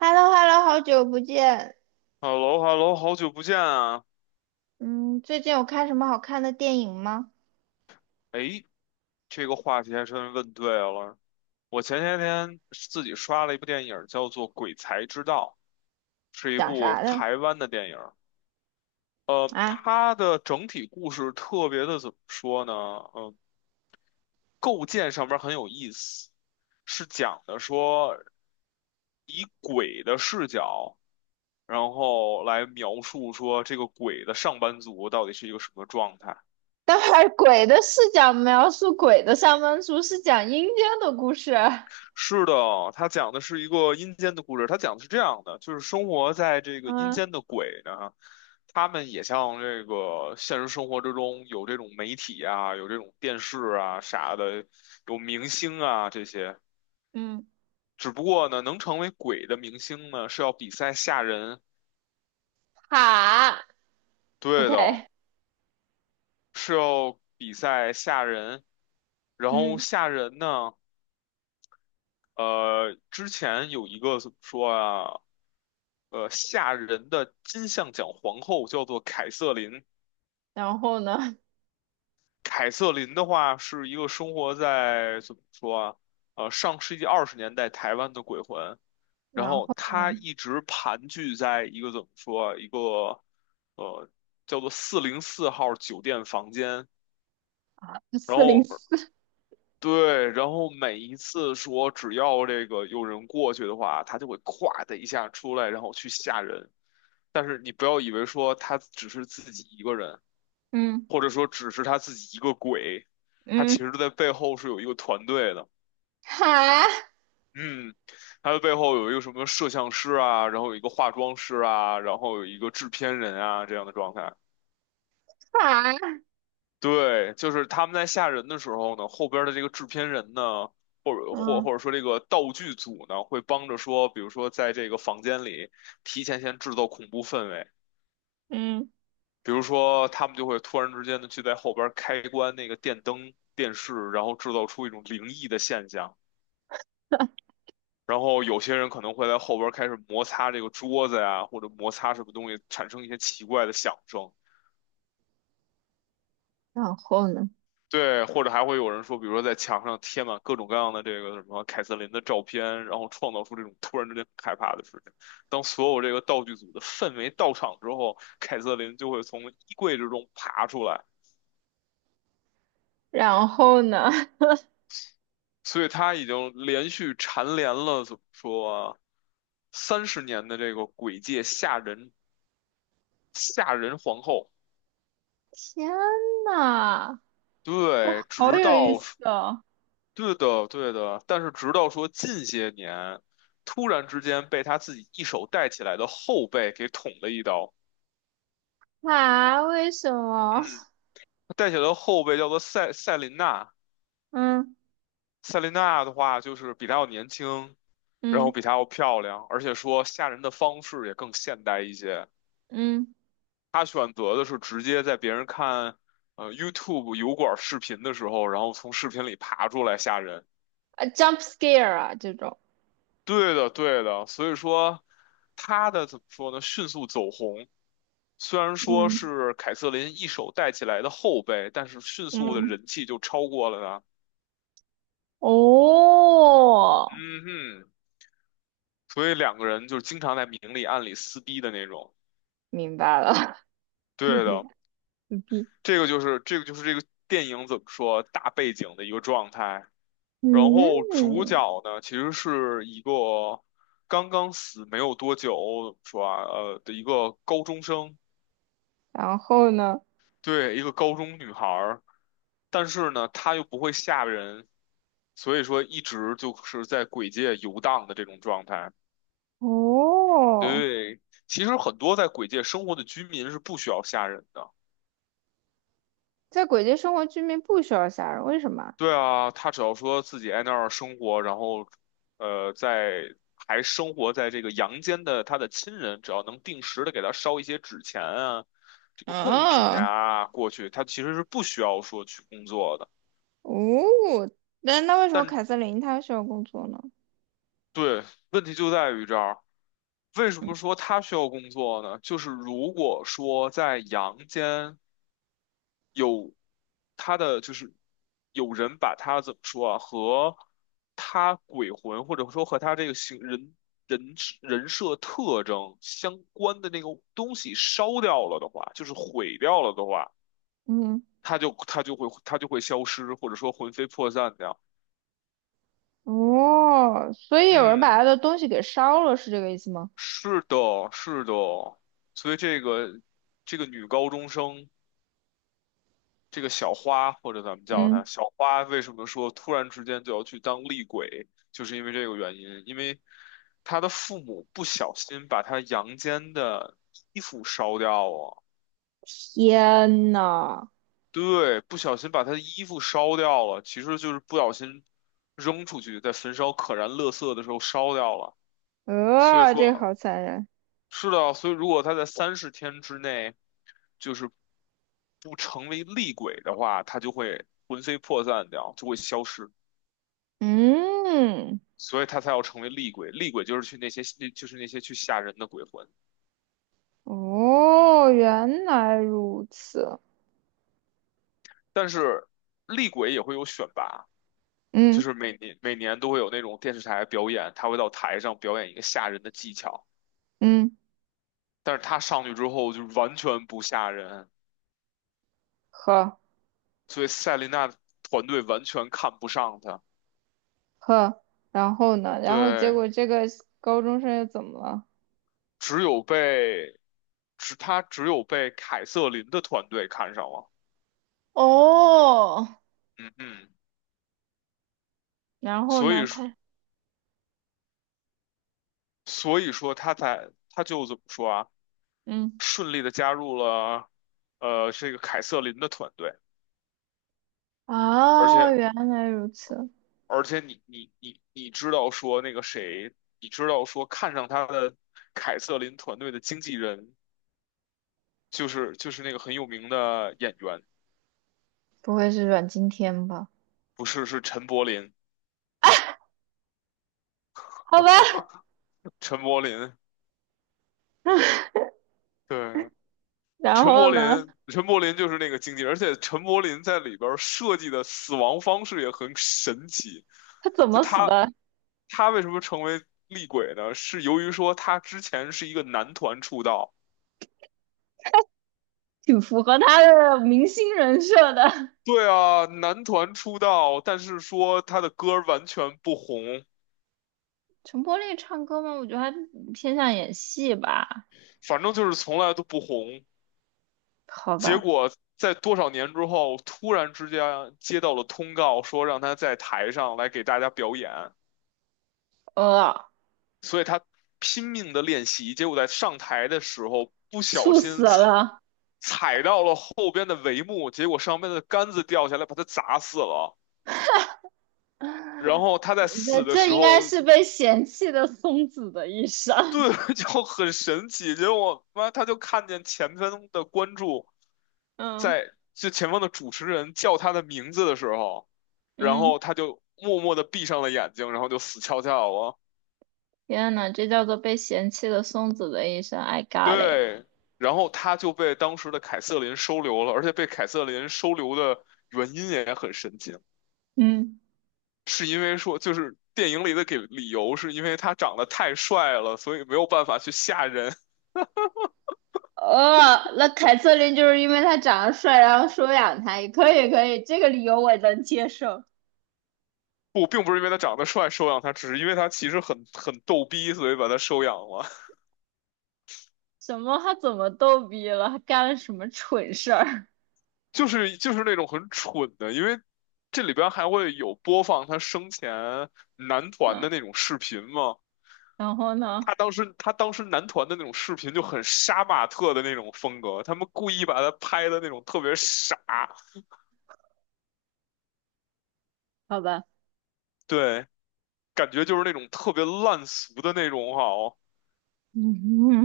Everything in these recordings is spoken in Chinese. h e l l o h e l l o 好久不见。h e l l o h e l l o 好久不见啊！嗯，最近有看什么好看的电影吗？哎，这个话题还真问对了。我前些天自己刷了一部电影，叫做《鬼才之道》，是一讲部啥的台湾的电影。啊？它的整体故事特别的怎么说呢？嗯、构建上面很有意思，是讲的说以鬼的视角，然后来描述说这个鬼的上班族到底是一个什么状态。待会儿 鬼的视角描述鬼的上班族，是讲阴间的故事。是的，他讲的是一个阴间的故事。他讲的是这样的，就是生活在这个阴嗯间的鬼呢，他们也像这个现实生活之中有这种媒体啊，有这种电视啊啥的，有明星啊这些。嗯，只不过呢，能成为鬼的明星呢，是要比赛吓人。好对，OK，的，是要比赛吓人。然后嗯，吓人呢。之前有一个怎么说啊？吓人的金像奖皇后叫做凯瑟琳。然后呢？凯瑟琳的话是一个生活在怎么说啊？上世纪二十年代台湾的鬼魂，然然后后呢？她一直盘踞在一个怎么说啊一个呃叫做四零四号酒店房间，然四零后。四，对，然后每一次说只要这个有人过去的话，他就会咵的一下出来，然后去吓人。但是你不要以为说他只是自己一个人，嗯或者说只是他自己一个鬼，他其嗯，实在背后是有一个团队的。好嗯，他的背后有一个什么摄像师啊，然后有一个化妆师啊，然后有一个制片人啊这样的状态。好，对，就是他们在吓人的时候呢，后边儿的这个制片人呢，或者或嗯或者说这个道具组呢，会帮着说，比如说在这个房间里提前先制造恐怖氛围，嗯，比如说他们就会突然之间的去在后边儿开关那个电灯、电视，然后制造出一种灵异的现象，然后有些人可能会在后边儿开始摩擦这个桌子呀，或者摩擦什么东西，产生一些奇怪的响声。然后呢？对，或者还会有人说，比如说在墙上贴满各种各样的这个什么凯瑟琳的照片，然后创造出这种突然之间很害怕的事情。当所有这个道具组的氛围到场之后，凯瑟琳就会从衣柜之中爬出来，然后呢？所以她已经连续蝉联了怎么说三十年的这个鬼界吓人皇后。天呐，这对，好直有意到思哦！对的，对的，但是直到说近些年，突然之间被他自己一手带起来的后辈给捅了一刀。啊，为什嗯，么？他带起来的后辈叫做赛琳娜，嗯赛琳娜的话就是比他要年轻，然后嗯比他要漂亮，而且说吓人的方式也更现代一些。嗯，他选择的是直接在别人看YouTube 油管视频的时候，然后从视频里爬出来吓人。啊，jump scare 啊，这种，对的，对的，所以说他的怎么说呢？迅速走红，虽然说嗯是凯瑟琳一手带起来的后辈，但是迅速的嗯，人气就超过了他。哦，嗯哼，所以两个人就是经常在明里暗里撕逼的那种。明白了，牛对逼的，牛逼，这个就是这个电影怎么说大背景的一个状态。然后主嗯，角呢，其实是一个刚刚死没有多久，的一个高中生。然后呢？对，一个高中女孩儿，但是呢，她又不会吓人，所以说一直就是在鬼界游荡的这种状态。哦，对，其实很多在鬼界生活的居民是不需要吓人的。在鬼街生活，居民不需要杀人，为什么啊？对啊，他只要说自己在那儿生活，然后，在还生活在这个阳间的他的亲人，只要能定时的给他烧一些纸钱啊，这个贡品啊呀过去，他其实是不需要说去工作的。哦，那那为什么但凯瑟琳她需要工作呢？对，问题就在于这儿。为什嗯，么说他需要工作呢？就是如果说在阳间有他的，就是有人把他怎么说啊，和他鬼魂或者说和他这个形人人人设特征相关的那个东西烧掉了的话，就是毁掉了的话，嗯他就会消失，或者说魂飞魄散掉。哦，所以有人把嗯，她的东西给烧了，是这个意思吗？是的，是的，所以这个女高中生。这个小花，或者咱们叫嗯。它小花，为什么说突然之间就要去当厉鬼，就是因为这个原因，因为他的父母不小心把他阳间的衣服烧掉了，天呐，对，不小心把他的衣服烧掉了，其实就是不小心扔出去，在焚烧可燃垃圾的时候烧掉了，所以这个好说残忍。是的，所以如果他在三十天之内就是不成为厉鬼的话，他就会魂飞魄散掉，就会消失。嗯，所以他才要成为厉鬼。厉鬼就是去那些，就是那些去吓人的鬼魂。哦，原来如此。但是厉鬼也会有选拔，就嗯是每年每年都会有那种电视台表演，他会到台上表演一个吓人的技巧。嗯，但是他上去之后就完全不吓人，呵所以赛琳娜团队完全看不上他。呵，然后呢？然后结对，果这个高中生又怎么了？只有被，只有被凯瑟琳的团队看上了。哦，嗯嗯，然后所呢？以说他所以说他就怎么说啊？嗯，顺利的加入了这个凯瑟琳的团队，而啊，且原来如此，而且你知道说那个谁，你知道说看上他的凯瑟琳团队的经纪人就是那个很有名的演员，不会是阮经天吧？不是，是陈柏霖，好吧。陈柏霖，对。然陈柏后呢？霖，陈柏霖就是那个经纪人，而且陈柏霖在里边儿设计的死亡方式也很神奇。他怎就么他死的？他为什么成为厉鬼呢？是由于说他之前是一个男团出道，挺符合他的明星人设的。对啊，男团出道，但是说他的歌儿完全不红，陈柏霖唱歌吗？我觉得他偏向演戏吧。反正就是从来都不红。好结吧，果在多少年之后，突然之间接到了通告，说让他在台上来给大家表演，呃，所以他拼命的练习，结果在上台的时候不小猝死心踩了。踩到了后边的帷幕，结果上面的杆子掉下来，把他砸死了。然后他在这死的这时应该候，是被嫌弃的松子的一生。对，就很神奇，结果妈他就看见前方的观众 嗯在就前方的主持人叫他的名字的时候，然嗯，后他就默默的闭上了眼睛，然后就死翘翘了。天呐，这叫做被嫌弃的松子的一生。I got it。对，然后他就被当时的凯瑟琳收留了，而且被凯瑟琳收留的原因也很神奇，嗯，是因为说就是电影里的给理由是因为他长得太帅了，所以没有办法去吓人。那凯瑟琳就是因为他长得帅，然后收养他，也可以可以，这个理由我能接受。不，并不是因为他长得帅收养他，只是因为他其实很逗逼，所以把他收养了。什么？他怎么逗逼了？他干了什么蠢事儿？就是那种很蠢的，因为这里边还会有播放他生前男 团嗯，的那种视频嘛。然后呢？他当时男团的那种视频就很杀马特的那种风格，他们故意把他拍的那种特别傻，好吧。对，感觉就是那种特别烂俗的那种哈哦。嗯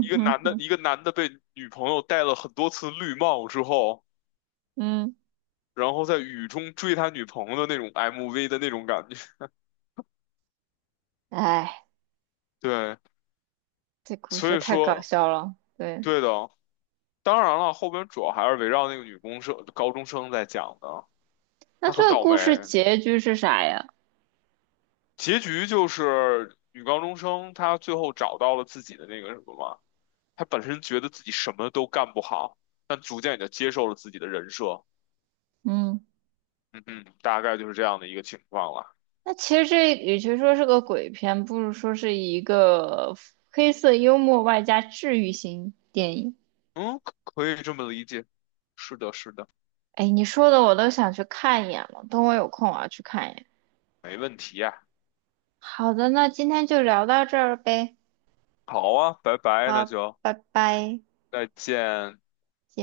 哼哼，一个男的被女朋友戴了很多次绿帽之后。嗯，然后在雨中追他女朋友的那种 MV 的那种感觉。哎，对，这故所事以太搞说，笑了。对，对的。当然了，后边主要还是围绕那个女公生、高中生在讲的。那她很这个倒故霉，事结局是啥呀？结局就是女高中生她最后找到了自己的那个什么嘛。她本身觉得自己什么都干不好，但逐渐也就接受了自己的人设。嗯，嗯嗯，大概就是这样的一个情况了。那其实这与其说是个鬼片，不如说是一个黑色幽默外加治愈型电影。嗯，可以这么理解。是的，是的，哎，你说的我都想去看一眼了，等我有空我要去看一眼。没问题呀。好的，那今天就聊到这儿呗。好啊，拜拜，那好，就拜拜。再见。